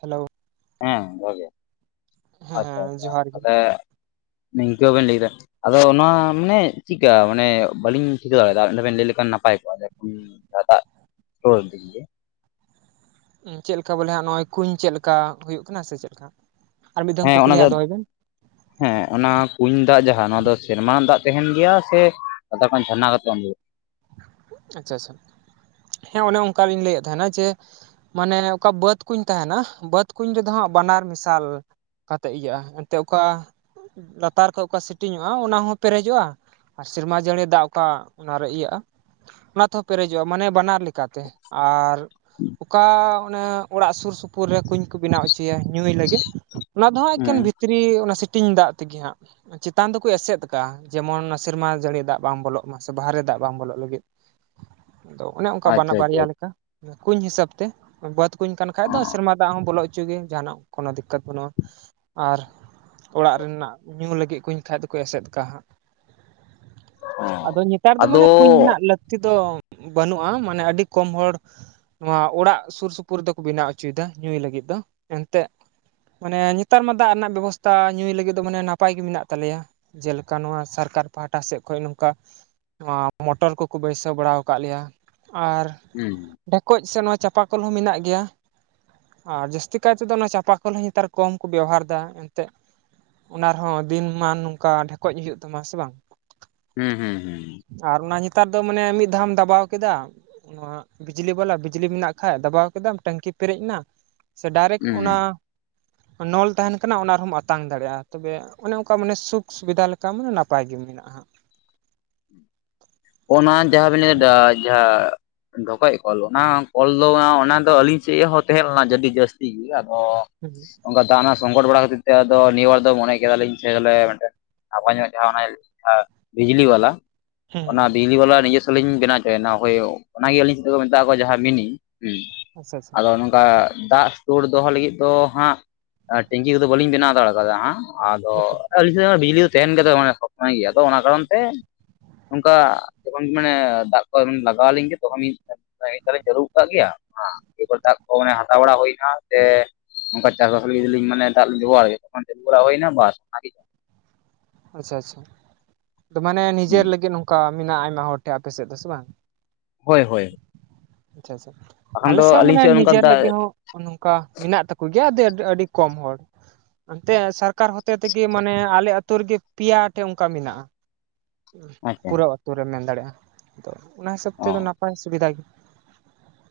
Hello ᱦᱮᱸ ᱡᱚᱦᱟᱨ ᱜᱮ, ᱟᱪᱪᱷᱟ ᱦᱮᱸ ᱟᱪᱪᱷᱟ ᱡᱚᱦᱟᱨ ᱜᱮ ᱛᱟᱦᱞᱮ ᱱᱤᱝᱠᱟᱹ ᱵᱮᱱ ᱞᱟᱹᱭᱫᱟ᱾ ᱟᱫᱚ ᱱᱚᱣᱟ ᱢᱟᱱᱮ ᱪᱮᱜ ᱠᱟ ᱢᱟᱱᱮ ᱵᱟᱹᱞᱤᱧ ᱴᱷᱤᱠᱟᱹ ᱫᱟᱲᱮᱭᱟᱫᱼᱟ ᱟᱨ ᱢᱤᱫ ᱰᱷᱟᱣ ᱵᱮᱱ ᱞᱟᱹᱭ ᱞᱮᱠᱷᱟᱱ ᱱᱟᱯᱟᱭ ᱠᱚᱜᱼᱟ᱾ [unintelligible] ᱦᱚᱭ [unintelligible] ᱦᱩᱸ ᱪᱮᱜ ᱞᱮᱠᱟ ᱵᱚᱞᱮ ᱦᱟᱜ ᱱᱚᱜᱼᱚᱭ ᱠᱩᱧ ᱪᱮᱜ ᱞᱮᱠᱟ ᱦᱩᱭᱩᱜ ᱠᱟᱱᱟ ᱥᱮ ᱪᱮᱜ ᱞᱮᱠᱟ? ᱟᱨ ᱢᱤᱫ ᱫᱷᱟᱣ ᱦᱮᱸ ᱚᱱᱟ ᱠᱩᱠᱞᱤ ᱦᱟᱸᱜ ᱡᱟᱦᱟᱸ [inaudible] ᱦᱮᱸ ᱚᱱᱟ ᱠᱩᱧ ᱫᱟᱜ ᱡᱟᱦᱟᱸ ᱱᱚᱣᱟ ᱫᱚ ᱥᱮᱨᱢᱟ ᱫᱟᱜ ᱛᱟᱦᱮᱱ ᱜᱮᱭᱟ, ᱥᱮ ᱯᱟᱛᱟᱞ ᱠᱷᱚᱱ ᱡᱷᱟᱨᱱᱟ ᱠᱟᱛᱮ ᱩᱰᱩᱠᱚᱜᱼᱟ? ᱟᱪᱪᱷᱟ ᱟᱪᱪᱷᱟ ᱦᱮᱸ ᱚᱱᱮ ᱚᱱᱠᱟ ᱞᱤᱧ ᱞᱟᱹᱭᱮᱫ ᱛᱟᱦᱮᱱᱟ, ᱡᱮ ᱢᱟᱱᱮ ᱚᱠᱟ ᱵᱟᱹᱫᱽ ᱠᱩᱧ ᱛᱟᱦᱮᱱᱟ ᱵᱟᱹᱫ ᱠᱩᱧ ᱡᱚᱫᱚ ᱦᱟᱸᱜ ᱵᱟᱱᱟᱨ ᱢᱮᱥᱟᱞ᱾ ᱠᱟᱛᱮᱫ ᱤᱭᱟᱹᱜᱼᱟ, ᱮᱱᱛᱮᱫ ᱚᱠᱟ ᱞᱟᱛᱟᱨ ᱠᱷᱚᱡ ᱚᱠᱟ ᱥᱤᱴᱤᱝ ᱧᱚᱜᱼᱟ ᱚᱱᱟ ᱦᱚᱸ ᱯᱮᱨᱮᱡᱚᱜᱼᱟ᱾ ᱟᱨ ᱥᱮᱨᱢᱟ ᱡᱟᱹᱲᱤ ᱫᱟᱜ ᱚᱠᱟ ᱚᱱᱟᱨᱮ ᱤᱭᱟᱹᱜᱼᱟ᱾ ᱚᱱᱟ ᱛᱮᱦᱚᱸ ᱯᱮᱨᱮᱡᱚᱜᱼᱟ ᱢᱟᱱᱮ ᱵᱟᱱᱟᱨ ᱞᱮᱠᱟᱛᱮ᱾ ᱟᱨ ᱚᱠᱟ ᱚᱱᱮ ᱚᱲᱟᱜ ᱥᱩᱨ ᱥᱩᱯᱩᱨ ᱨᱮ ᱠᱩᱧ ᱠᱚ ᱵᱮᱱᱟᱣ ᱦᱚᱪᱚᱭᱟ ᱧᱩᱭ ᱞᱟᱹᱜᱤᱫ ᱚᱱᱟ ᱫᱚ ᱦᱟᱜ ᱮᱠᱮᱱ ᱦᱮᱸ ᱵᱷᱤᱛ ᱨᱤ ᱚᱱᱟ ᱥᱤᱴᱤᱝ ᱫᱟᱜ ᱛᱮᱜᱮ ᱦᱟᱸᱜ᱾ ᱪᱮᱛᱟᱱ ᱫᱚᱠᱚ ᱮᱥᱮᱫ ᱟᱠᱟᱼᱟ ᱡᱮᱢᱚᱱ ᱥᱮᱨᱢᱟ ᱡᱟᱹᱲᱤ ᱫᱟᱜ ᱵᱟᱝ ᱵᱚᱞᱚᱜ ᱢᱟ ᱥᱮ ᱵᱟᱦᱨᱮ ᱫᱟᱜ ᱵᱟᱝ ᱵᱚᱞᱚᱜ ᱞᱟᱹᱜᱤᱫ᱾ ᱟᱫᱚ ᱚᱱᱮ ᱚᱱᱠᱟ ᱵᱟᱱᱟ ᱟᱪᱪᱷᱟ ᱟᱪᱪᱷᱟ ᱵᱟᱨᱭᱟ ᱦᱮᱸ ᱞᱮᱠᱟ ᱠᱩᱧ ᱦᱤᱥᱟᱹᱵ ᱛᱮ ᱵᱟᱫ ᱠᱩᱧ ᱠᱟᱱ ᱠᱷᱟᱡ ᱫᱚ ᱥᱮᱨᱢᱟ ᱫᱟᱜ ᱦᱚᱸ ᱵᱚᱞᱚᱜ ᱪᱚᱜᱤ ᱡᱟᱦᱟᱱᱟᱜ ᱠᱳᱱᱳ ᱫᱤᱠᱠᱟᱹᱛ ᱵᱟᱹᱱᱩᱜᱼᱟ᱾ ᱟᱨ ᱚᱲᱟᱜ ᱨᱮᱱᱟᱜ ᱧᱩ ᱞᱟᱹᱜᱤᱫ ᱠᱩᱧ ᱠᱷᱟᱡ ᱫᱚᱠᱚ ᱮᱥᱮᱫ ᱠᱟᱜ-ᱟ ᱦᱟᱜ᱾ ᱟᱫᱚ ᱱᱮᱛᱟᱨ ᱫᱚ ᱟᱫᱚ ᱢᱟᱱᱮ ᱠᱩᱧ ᱨᱮᱱᱟᱜ ᱞᱟᱹᱠᱛᱤ ᱫᱚ ᱵᱟᱹᱱᱩᱜᱼᱟ ᱢᱟᱱᱮ ᱟᱹᱰᱤ ᱠᱚᱢ ᱦᱚᱲ ᱱᱚᱣᱟ ᱚᱲᱟᱜ ᱥᱩᱨ ᱥᱩᱯᱩᱨ ᱨᱮ ᱫᱚᱠᱚ ᱵᱮᱱᱟᱣ ᱦᱚᱪᱚᱭᱮᱫᱟ ᱧᱩᱭ ᱞᱟᱹᱜᱤᱫ ᱫᱚ ᱮᱱᱛᱜ ᱢᱟᱱᱮ ᱱᱮᱛᱟᱨ ᱢᱟ ᱫᱟᱜ ᱨᱮᱱᱟᱜ ᱵᱮᱵᱚᱥᱛᱷᱟ ᱧᱩᱭ ᱞᱟᱹᱜᱤᱫ ᱫᱚ ᱢᱟᱱᱮ ᱱᱟᱯᱟᱭ ᱜᱮ ᱢᱮᱱᱟᱜ ᱛᱟᱞᱮᱭᱟ᱾ ᱡᱮᱞᱮᱠᱟ ᱱᱚᱣᱟ ᱥᱚᱨᱠᱟᱨ ᱯᱟᱦᱴᱟ ᱥᱮᱫ ᱠᱷᱚᱱ ᱱᱚᱝᱠᱟ ᱱᱚᱣᱟ ᱢᱚᱴᱚᱨ ᱠᱚ ᱠᱚ ᱵᱟᱹᱭᱥᱟᱹᱣ ᱵᱟᱲᱟᱣ ᱟᱠᱟᱫ ᱞᱮᱭᱟ ᱟᱨ ᱦᱩᱸ ᱰᱷᱮᱠᱚᱡ ᱥᱮ ᱱᱚᱣᱟ ᱪᱟᱸᱯᱟᱠᱞ ᱦᱚᱸ ᱢᱮᱱᱟᱜ ᱜᱮᱭᱟ᱾ ᱟᱨ ᱡᱟᱹᱥᱛᱤ ᱠᱟᱭ ᱛᱮᱫᱚ ᱚᱱᱟ ᱪᱟᱸᱯᱟ ᱠᱚᱞ ᱦᱚ ᱱᱮᱛᱟᱨ ᱠᱚᱢ ᱠᱚ ᱵᱮᱵᱚᱦᱟᱨ ᱮᱫᱟ, ᱮᱱᱛᱮᱜ ᱚᱱᱟ ᱨᱮᱦᱚᱸ ᱫᱤᱱ ᱢᱟᱱ ᱱᱚᱝᱠᱟ ᱰᱷᱮᱠᱚᱡ ᱦᱩᱭᱩᱜ ᱛᱟᱢᱟ᱾ ᱥᱮ ᱵᱟᱝ? ᱦᱩᱸ ᱦᱩᱸ ᱦᱩᱸ ᱟᱨ ᱚᱱᱟ ᱧᱮᱛᱟᱨ ᱫᱚ ᱢᱟᱱᱮ ᱢᱤᱫ ᱫᱷᱟᱣᱮᱢ ᱫᱟᱵᱟᱣ ᱠᱮᱫᱟ ᱱᱚᱣᱟ ᱵᱤᱡᱽᱞᱤ ᱵᱟᱞᱟ ᱵᱤᱡᱽᱞᱤ ᱢᱮᱱᱟᱜ ᱠᱷᱟ ᱫᱟᱵᱟᱣ ᱠᱮᱫᱟᱢ ᱴᱮᱝᱠᱤ ᱯᱮᱨᱮᱡ ᱮᱱᱟ, ᱥᱮ ᱰᱟᱭᱨᱮᱠᱴ ᱚᱱᱟ ᱦᱩᱸ ᱱᱚᱞ ᱛᱟᱦᱮᱱ ᱠᱟᱱᱟ ᱚᱱᱟ ᱨᱮᱦᱚᱢ ᱟᱛᱟᱝ ᱫᱟᱲᱮᱭᱟᱜᱼᱟ, ᱛᱚᱵᱮ ᱚᱱᱮ ᱚᱝᱠᱟ ᱢᱟᱱᱮ ᱥᱩᱠ ᱥᱩᱵᱤᱫᱷᱟ ᱞᱮᱠᱟ ᱢᱟᱱᱮ ᱱᱟᱯᱟᱭ ᱜᱮ ᱢᱮᱱᱟᱜᱼᱟ ᱦᱟᱜ᱾ ᱚᱱᱟ ᱡᱟᱦᱟᱸᱵᱤᱱ ᱞᱟᱹᱭ ᱡᱟᱦᱟᱸ ᱰᱷᱚᱠᱚᱡ ᱠᱚᱞ ᱚᱱᱟ ᱠᱚᱞ ᱫᱚ ᱚᱱᱟ ᱫᱚ ᱟᱹᱞᱤᱧ ᱥᱮᱫ ᱦᱚᱸ ᱛᱟᱦᱮᱸ ᱞᱮᱱᱟ ᱟᱹᱰᱤ ᱡᱟᱹᱥᱛᱤ ᱜᱮ, ᱟᱫᱚ ᱦᱩᱸ ᱚᱱᱠᱟ ᱫᱟᱱᱟ ᱥᱚᱝᱠᱚᱴ ᱵᱟᱲᱟ ᱠᱷᱟᱹᱛᱤᱨ ᱛᱮ ᱟᱫᱚ ᱱᱤᱭᱟᱹ ᱵᱟᱨ ᱫᱚ ᱢᱚᱱᱮ ᱠᱮᱫᱟᱞᱤᱧ ᱥᱮ ᱵᱚᱞᱮ ᱟᱵᱮᱱ ᱴᱷᱮᱜ ᱱᱟᱯᱟᱭ ᱧᱚᱜ ᱡᱟᱦᱟᱸ ᱚᱱᱮ ᱵᱤᱡᱽᱞᱤ ᱵᱟᱞᱟ, ᱦᱩᱸ ᱚᱱᱟ ᱦᱩᱸ ᱵᱤᱡᱞᱤ ᱵᱟᱞᱟ ᱱᱤᱡᱮᱥ ᱞᱤᱧ ᱵᱮᱱᱟᱣ ᱦᱚᱪᱚᱭᱮᱱᱟ ᱦᱳᱭ ᱚᱱᱟᱜᱮ ᱟᱞᱤᱧ ᱥᱮᱫ ᱠᱚ ᱢᱮᱛᱟᱜ ᱠᱚᱣᱟ ᱡᱟᱦᱟᱸ ᱢᱤᱱᱤ ᱦᱮᱸ, ᱟᱪᱪᱷᱟ ᱟᱪᱪᱷᱟ ᱟᱫᱚ ᱱᱚ ᱚᱱᱠᱟ ᱫᱟᱜ ᱥᱛᱳᱲ ᱫᱚᱦᱚ ᱞᱟᱹᱜᱤᱫ ᱫᱚ ᱦᱟᱸᱜ ᱴᱮᱝᱠᱤ ᱠᱚᱫᱚ ᱵᱟᱹᱞᱤᱧ ᱵᱮᱱᱟᱣ ᱫᱟᱲᱮ ᱠᱟᱫᱟ ᱦᱟᱸᱜ᱾ ᱟᱫᱚ ᱟᱪᱪᱷᱟ ᱟᱞᱤᱧ ᱥᱮᱫ ᱵᱤᱡᱞᱤ ᱫᱚ ᱛᱟᱦᱮᱱ ᱠᱟᱛᱮ ᱢᱟᱱᱮ ᱥᱚᱢᱚᱭ ᱜᱮᱭᱟ ᱟᱫᱚ ᱚᱱᱟ ᱠᱟᱨᱚᱱ ᱛᱮ ᱱᱚᱝᱠᱟ ᱡᱚᱠᱷᱚᱱ ᱢᱟᱱᱮ ᱫᱟᱜ ᱠᱚ ᱞᱟᱜᱟᱣ ᱞᱤᱧ ᱜᱮ ᱛᱚᱠᱷᱚᱱ ᱞᱤᱧ [unintelligible] ᱛᱚᱞᱤᱧ ᱪᱟᱹᱨᱩᱜ ᱟᱠᱟᱫ ᱜᱮᱭᱟ [unintelligible] ᱫᱟᱜ ᱠᱚ ᱢᱟᱱᱮ ᱦᱟᱛᱟᱣ ᱵᱟᱲᱟ ᱦᱩᱭᱱᱟ ᱥᱮ ᱚᱝᱠᱟ ᱪᱟᱥᱵᱟᱥ ᱞᱟᱹᱜᱤᱫ ᱫᱚᱞᱤᱧ ᱢᱟᱱᱮ ᱫᱟᱜ ᱞᱤᱧ ᱵᱮᱵᱚᱦᱟᱨ ᱜᱮᱭᱟ ᱡᱚᱠᱷᱚᱱ ᱪᱟᱥ ᱵᱟᱲᱟ ᱦᱩᱭᱱᱟ ᱵᱟᱥ [unintelligible] ᱟᱪᱪᱷᱟ ᱟᱪᱪᱷᱟ, ᱛᱚ ᱢᱟᱱᱮ ᱱᱤᱡᱮᱨ ᱦᱩᱸ ᱞᱟᱹᱜᱤᱫ ᱱᱚᱝᱠᱟ ᱢᱮᱱᱟᱜᱼᱟ, ᱟᱭᱢᱟ ᱦᱚᱲ ᱴᱷᱮᱱ ᱟᱯᱮ ᱥᱮᱫ ᱫᱚ ᱥᱮ ᱵᱟᱝ? ᱦᱳᱭ ᱦᱳᱭ, ᱟᱪᱪᱷᱟ ᱟᱪᱪᱷᱟ, ᱵᱟᱠᱷᱟᱱ ᱫᱚ ᱟᱞᱮᱥᱮᱫ ᱦᱚᱸ ᱟᱹᱞᱤᱧ ᱢᱟᱱᱮ ᱥᱮᱫ ᱱᱚᱝᱠᱟ ᱱᱤᱡᱮᱨ ᱫᱟᱜ ᱞᱟᱹᱜᱤᱫ ᱦᱚᱸ, ᱱᱚᱝᱠᱟ ᱢᱮᱱᱟᱜ ᱛᱟᱠᱚ ᱜᱮᱭᱟ, ᱟᱹᱰᱤ ᱟᱹᱰᱤ ᱠᱚᱢ ᱦᱚᱲ᱾ ᱮᱱᱛᱮᱫ ᱥᱚᱨᱠᱟᱨ ᱦᱚᱛᱮ ᱛᱮᱜᱮ ᱢᱟᱱᱮ, ᱟᱞᱮ ᱟᱛᱳ ᱨᱮᱜᱮ ᱯᱮᱭᱟ ᱴᱷᱮᱱ ᱚᱱᱠᱟ ᱢᱮᱱᱟᱜᱼᱟ᱾ ᱟᱪᱪᱷᱟ ᱯᱩᱨᱟᱹ ᱟᱹᱛᱩᱳ ᱨᱮᱢ ᱢᱮᱱ ᱫᱟᱲᱮᱼᱟ ᱚᱱᱟ ᱦᱤᱥᱟᱹᱵ ᱛᱮᱫᱚ ᱚ ᱱᱟᱯᱟᱭ ᱥᱩᱵᱤᱫᱷᱟ ᱜ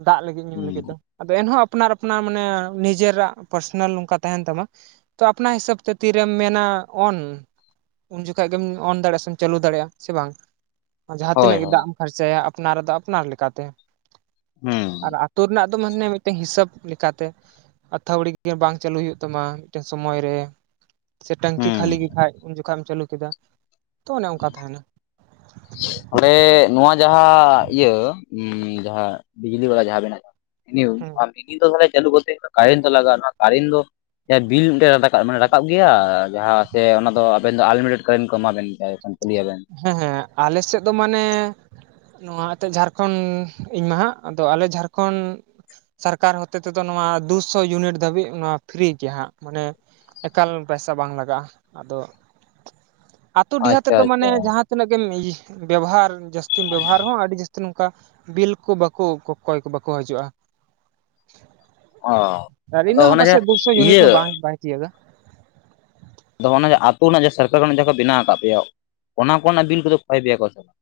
ᱫᱟᱜ ᱞᱟᱹᱜᱤᱫ ᱧᱩ ᱦᱩᱸ ᱞᱟᱹᱜᱤᱫ ᱫᱚ᱾ ᱟᱫᱚ ᱮᱱᱦᱚᱸ ᱟᱯᱱᱟᱨ ᱟᱯᱱᱟᱨ ᱢᱟᱱᱮ, ᱱᱤᱡᱮᱨᱟᱜ ᱯᱟᱨᱥᱚᱱᱟᱞ ᱱᱚᱝᱠᱟ ᱛᱟᱦᱮᱱ ᱛᱟᱢᱟ᱾ ᱛᱚ ᱟᱯᱱᱟ ᱦᱤᱥᱟᱹᱵ ᱛᱮ ᱛᱤᱨᱮᱢ ᱢᱮᱱᱟ ᱚᱱ, ᱩᱱ ᱡᱚᱠᱷᱟ ᱜᱮᱢ ᱚᱱ ᱫᱟᱲᱮᱭᱟᱜᱼᱟ ᱥᱮ ᱪᱟᱹᱞᱩ ᱫᱟᱲᱮᱭᱟᱜᱼᱟ ᱥᱮ ᱵᱟᱝ, ᱡᱟᱦᱟᱸ ᱦᱳᱭ ᱛᱤᱱᱟᱹᱜ ᱜᱮ ᱦᱳᱭ ᱫᱟᱜ ᱮᱢ ᱯᱷᱟᱨᱪᱟᱭᱟ ᱟᱯᱱᱟᱨ ᱫᱚ ᱟᱯᱱᱟᱨ ᱞᱮᱠᱟᱛᱮ᱾ ᱦᱩᱸ ᱟᱨ ᱟᱹᱛᱳ ᱨᱮᱱᱟᱜ ᱫᱚ ᱢᱟᱱᱮ, ᱢᱤᱫᱴᱮᱱ ᱦᱤᱥᱟᱹᱵ ᱞᱮᱠᱟᱛᱮ, ᱟᱛᱷᱟᱲᱤ ᱜᱮ ᱵᱟᱝ ᱪᱟᱹᱞᱩ ᱦᱩᱭᱩᱜ ᱛᱟᱢᱟ ᱢᱤᱫᱴᱮᱱ ᱥᱚᱢᱳᱭ ᱨᱮ, ᱥᱮ ᱴᱮᱝᱠᱤ ᱦᱩᱸ ᱠᱷᱟᱹᱞᱤ ᱜᱮᱠᱷᱟᱡ ᱩᱱ ᱡᱚᱠᱷᱟ ᱮᱢ ᱪᱟᱹᱞᱩ ᱠᱮᱫᱟ, ᱛᱚ ᱚᱱᱮ ᱚᱱᱠᱟ ᱛᱟᱦᱮᱱᱟ᱾ ᱚᱰᱮ ᱱᱚᱣᱟ ᱡᱟᱦᱟᱸ ᱤᱭᱟᱹ ᱩᱢ ᱡᱟᱦᱟᱸ ᱵᱤᱡᱽᱞᱤ ᱵᱟᱞᱟ ᱡᱟᱦᱟᱸ ᱵᱮᱱ ᱟᱡ ᱤᱱ ᱭᱩ ᱦᱮᱸ ᱯᱟᱨ ᱢᱤᱥᱤᱱ ᱫᱚ ᱛᱟᱦᱚᱞᱮ ᱪᱟᱞᱩ ᱠᱚᱨᱛᱮ ᱜᱮᱞᱮ, ᱛᱚ ᱠᱟᱨᱮᱱ ᱫᱚ ᱞᱟᱜᱟᱜ-ᱟ ᱱᱚᱣᱟ ᱠᱟᱨᱮᱱ ᱫᱚᱼᱼ ᱡᱟᱦᱟᱸ ᱵᱤᱞ ᱢᱤᱫᱴᱮᱱ ᱨᱟᱠᱟᱵ ᱢᱟᱱᱮ ᱨᱟᱠᱟᱵ ᱜᱮᱭᱟ ᱡᱟᱦᱟᱸ ᱥᱮ ᱚᱱᱟ ᱫᱚ ᱟᱵᱮᱱ ᱫᱚ ᱟᱱᱞᱤᱢᱤᱴᱮᱰ ᱠᱟᱨᱮᱱ ᱠᱚ ᱮᱢᱟ ᱵᱮᱱ ᱜᱮᱭᱟ ᱮ ᱠᱷᱟᱱ᱾ ᱞᱟᱹᱭᱟ ᱵᱮᱱ᱾ ᱦᱮᱸ ᱦᱮᱸ ᱟᱞᱮ ᱥᱮᱜ ᱫᱚ ᱢᱟᱱᱮᱼᱼ ᱱᱚᱣᱟ ᱮᱛᱮᱜ ᱡᱷᱟᱨᱠᱚᱸᱰ ᱤᱧ ᱢᱟ ᱦᱟᱸᱜ, ᱟᱫᱚ ᱟᱞᱮ ᱡᱷᱟᱨᱠᱚᱱᱰ ᱥᱟᱨᱠᱟᱨ ᱦᱚᱛᱮ ᱛᱮᱫᱚ, ᱱᱚᱣᱟ ᱫᱩ ᱥᱚ ᱭᱩᱱᱤᱴ ᱫᱷᱟᱹᱵᱤᱡ ᱚᱵᱟ ᱯᱷᱨᱤ ᱜᱮᱭᱟ ᱦᱟᱸᱜ ᱢᱟᱱᱮᱼᱼ ᱮᱠᱟᱞ ᱯᱟᱭᱥᱟ ᱵᱟᱝ ᱞᱟᱜᱟᱜ-ᱟ ᱟᱫᱚᱼᱼ ᱟᱛᱩ ᱰᱤᱦᱟᱹᱛ ᱟᱪᱪᱷᱟ ᱨᱮᱫᱚ ᱢᱟᱱᱮ ᱟᱪᱪᱷᱟ ᱡᱟᱦᱟᱸ ᱛᱤᱱᱟᱹᱜ ᱜᱮᱢ ᱤᱭᱟᱹ ᱵᱮᱵᱽᱦᱟᱨ, ᱡᱟᱹᱥᱛᱤᱢ ᱵᱮᱵᱽᱦᱟᱨ ᱦᱚᱸ ᱟᱹᱰᱤ ᱡᱟᱹᱥ ᱱᱚᱝᱠᱟ ᱵᱤᱞ ᱠᱚ ᱵᱟᱠᱚ ᱠᱚᱠᱚᱭ ᱠᱚ ᱵᱟᱠᱚ ᱦᱟᱹᱡᱩᱜ-ᱟ᱾ ᱚ ᱟᱨ ᱟᱫᱚ ᱤᱱᱟᱹᱜ ᱦᱚᱸ ᱚᱱᱮ ᱡᱮ ᱯᱟᱥᱮᱜ ᱫᱩ ᱥᱚ ᱤᱭᱟᱹ ᱭᱩᱱᱤᱴ ᱵᱟᱝ ᱵᱟᱭ ᱛᱤᱭᱟᱹᱜᱟ᱾ ᱟᱫᱚ ᱚᱱᱮ ᱡᱮ ᱟᱛᱳ ᱨᱮᱱᱟᱜ ᱡᱮ ᱥᱚᱨᱠᱟᱨ ᱠᱷᱚᱱᱟᱜ ᱡᱟᱦᱟᱸ ᱠᱚ ᱵᱮᱱᱟᱣ ᱟᱠᱟᱜ ᱯᱮᱭᱟ, ᱚᱱᱟ ᱠᱚᱨᱮ ᱱᱟᱜ ᱵᱤᱞ ᱠᱚᱫᱚ ᱠᱷᱚᱭ ᱯᱮᱭᱟ ᱠᱚ ᱥᱮ ᱵᱟᱝ?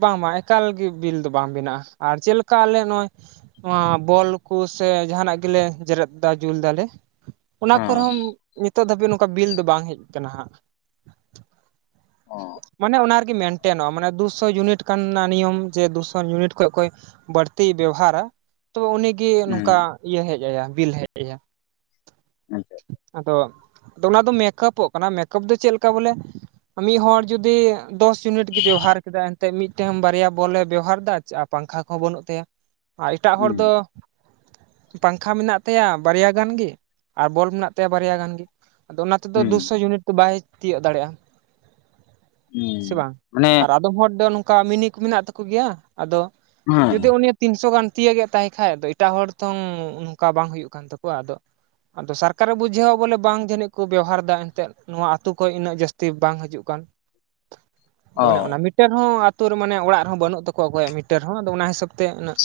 ᱵᱟᱝ ᱵᱟᱝ ᱮᱠᱟᱞ ᱜᱤ ᱵᱤᱞ ᱫᱚ ᱵᱟᱝ ᱵᱮᱱᱟᱜ-ᱟ, ᱟᱨ ᱪᱮᱜ ᱞᱮᱠᱟ ᱟᱞᱮ ᱱᱚᱜ-ᱚᱭᱼᱼ ᱱᱚᱣᱟ ᱵᱚᱞ ᱠᱩ ᱥᱮ ᱡᱟᱦᱟᱸ ᱱᱟᱜ ᱜᱮᱞᱮ ᱡᱮᱨᱮᱫ ᱫᱟ ᱡᱩᱞ ᱫᱟᱞᱮᱼᱼ ᱚᱱᱟ ᱦᱮᱸ ᱠᱚᱨᱮ ᱦᱚᱸ, ᱱᱤᱛᱚᱜ ᱫᱷᱟᱹᱵᱤᱡ ᱱᱚᱝᱠᱟ ᱵᱤᱞ ᱫᱚ ᱵᱟᱝ ᱦᱮᱡ ᱠᱟᱱᱟ ᱦᱟᱸᱜ᱾ ᱚ ᱢᱟᱱᱮ ᱚᱱᱟ ᱨᱮᱜᱮ ᱢᱮᱱᱴᱮᱱᱚᱜ-ᱟ ᱢᱟᱱᱮ, ᱫᱩ ᱥᱚ ᱭᱩᱱᱤᱴ ᱠᱟᱱᱟ ᱱᱤᱭᱚᱢ ᱡᱮ ᱫᱩ ᱥᱚ ᱭᱩᱱᱤᱴ ᱠᱷᱚᱡ ᱠᱚᱭᱼᱼ ᱵᱟᱹᱲᱛᱤᱭ ᱵᱮᱣᱦᱟᱨᱟ, ᱛᱚ ᱩᱱᱤᱼᱼ ᱜᱤ ᱱᱚᱝᱠᱟ ᱦᱩᱸ ᱤᱭᱟᱹ ᱦᱮᱡ ᱟᱭᱟ, ᱵᱤᱞ ᱦᱮᱡ ᱟᱭᱟ ᱟᱪᱪᱷᱟ ᱟᱫᱚᱼᱼ ᱫᱚ ᱚᱱᱟ ᱫᱚ ᱢᱮᱠᱚᱯᱚᱜ ᱠᱟᱱᱟ, ᱢᱮᱠᱚᱯ ᱫᱚ ᱪᱮᱜ ᱞᱮᱠᱟ ᱵᱚᱞᱮ ᱢᱤᱫ ᱦᱚᱲ ᱡᱩᱫᱤᱼᱼ ᱫᱚᱥ ᱭᱩᱱᱤᱴ ᱜᱮ ᱵᱮᱣᱦᱟᱨ ᱠᱮᱫᱟᱭ ᱮᱱᱛᱮᱜ, ᱢᱤᱫᱴᱮᱱ ᱵᱟᱨᱭᱟ ᱵᱚᱞ ᱮ ᱵᱮᱣᱦᱟᱨ ᱮᱫᱟᱭ ᱪᱮ ᱟ ᱯᱟᱝᱠᱷᱟ ᱠᱚᱦᱚᱸ ᱵᱟᱹᱱᱩᱜ ᱛᱟᱭᱟ᱾ ᱟᱨ ᱮᱴᱟᱜ ᱦᱚᱲ ᱦᱩᱸ ᱫᱚᱼᱼ ᱯᱟᱝᱠᱷᱟ ᱢᱮᱱᱟᱜ ᱛᱟᱭᱟ ᱵᱟᱨᱭᱟ ᱜᱟᱱ ᱜᱤ, ᱟᱨ ᱵᱚᱞ ᱢᱮᱱᱟᱜ ᱛᱟᱭᱟ ᱵᱟᱨᱭᱟ ᱜᱟᱱ ᱜᱤ᱾ ᱟᱫᱚ ᱚᱱᱟ ᱛᱮᱫᱚ ᱦᱩᱸ ᱫᱩ ᱥᱚ ᱭᱩᱱᱤᱴ ᱫᱚ ᱵᱟᱭ ᱛᱤᱭᱟᱹᱜ ᱫᱟᱲᱮᱜ-ᱟ᱾ ᱦᱩᱸ ᱥᱮ ᱵᱟᱝ ᱢᱟᱱᱮ ᱟᱨ ᱟᱫᱚᱢ ᱦᱚᱲ ᱫᱚ ᱱᱚᱝᱠᱟ ᱢᱤᱱᱤ ᱠᱩ ᱢᱤᱱᱟᱜ ᱛᱟᱹᱠᱩ ᱜᱮᱭᱟ, ᱟᱫᱚ ᱦᱮᱸ ᱡᱩᱫᱤ ᱩᱱᱤᱼᱼ ᱛᱤᱱ ᱥᱚ ᱜᱟᱱ ᱛᱤᱭᱟᱹᱜᱮᱫ ᱛᱟᱭ ᱠᱷᱟᱡ, ᱫᱚ ᱮᱴᱟᱜ ᱦᱚᱲ ᱛᱚᱝ ᱱᱚᱝᱠᱟ ᱵᱟᱝ ᱦᱩᱭᱩᱜ ᱠᱟᱱ ᱛᱟᱠᱚᱣᱟ ᱟᱫᱚᱼᱼ ᱟᱫᱚ ᱥᱟᱨᱠᱟᱨ ᱮ ᱵᱩᱡᱷᱟᱹᱣᱟ ᱵᱚᱞᱮ ᱵᱟᱝ ᱡᱟᱹᱱᱤᱡ ᱠᱚ ᱵᱮᱣᱦᱟᱨ ᱫᱟ, ᱮᱱᱛᱮᱜ ᱱᱚᱣᱟ ᱟᱛᱩ ᱠᱷᱚᱡ ᱩᱱᱟᱹᱜ ᱡᱟᱹᱥᱛᱤᱼᱼ ᱵᱟᱝ ᱦᱟᱡᱩᱜ ᱠᱟᱱ, ᱫᱚ ᱚ ᱚᱱᱮ ᱚᱱᱟ ᱢᱤᱴᱼᱼ ᱴᱟᱹᱨ ᱦᱚᱸ ᱟᱛᱩ ᱨᱮ ᱢᱟᱱᱮ ᱚᱲᱟᱜ ᱨᱮ ᱦᱚᱸ ᱵᱟᱹᱱᱩᱜ ᱛᱟᱠᱚᱣᱟ ᱚᱠᱚᱭᱟᱜ ᱢᱤᱴᱟᱹᱨ ᱦᱚᱸ, ᱟᱫᱚ ᱚᱱᱟ ᱦᱤᱥᱟᱹᱵᱽ ᱛᱮ ᱩᱱᱟᱹᱜᱼᱼ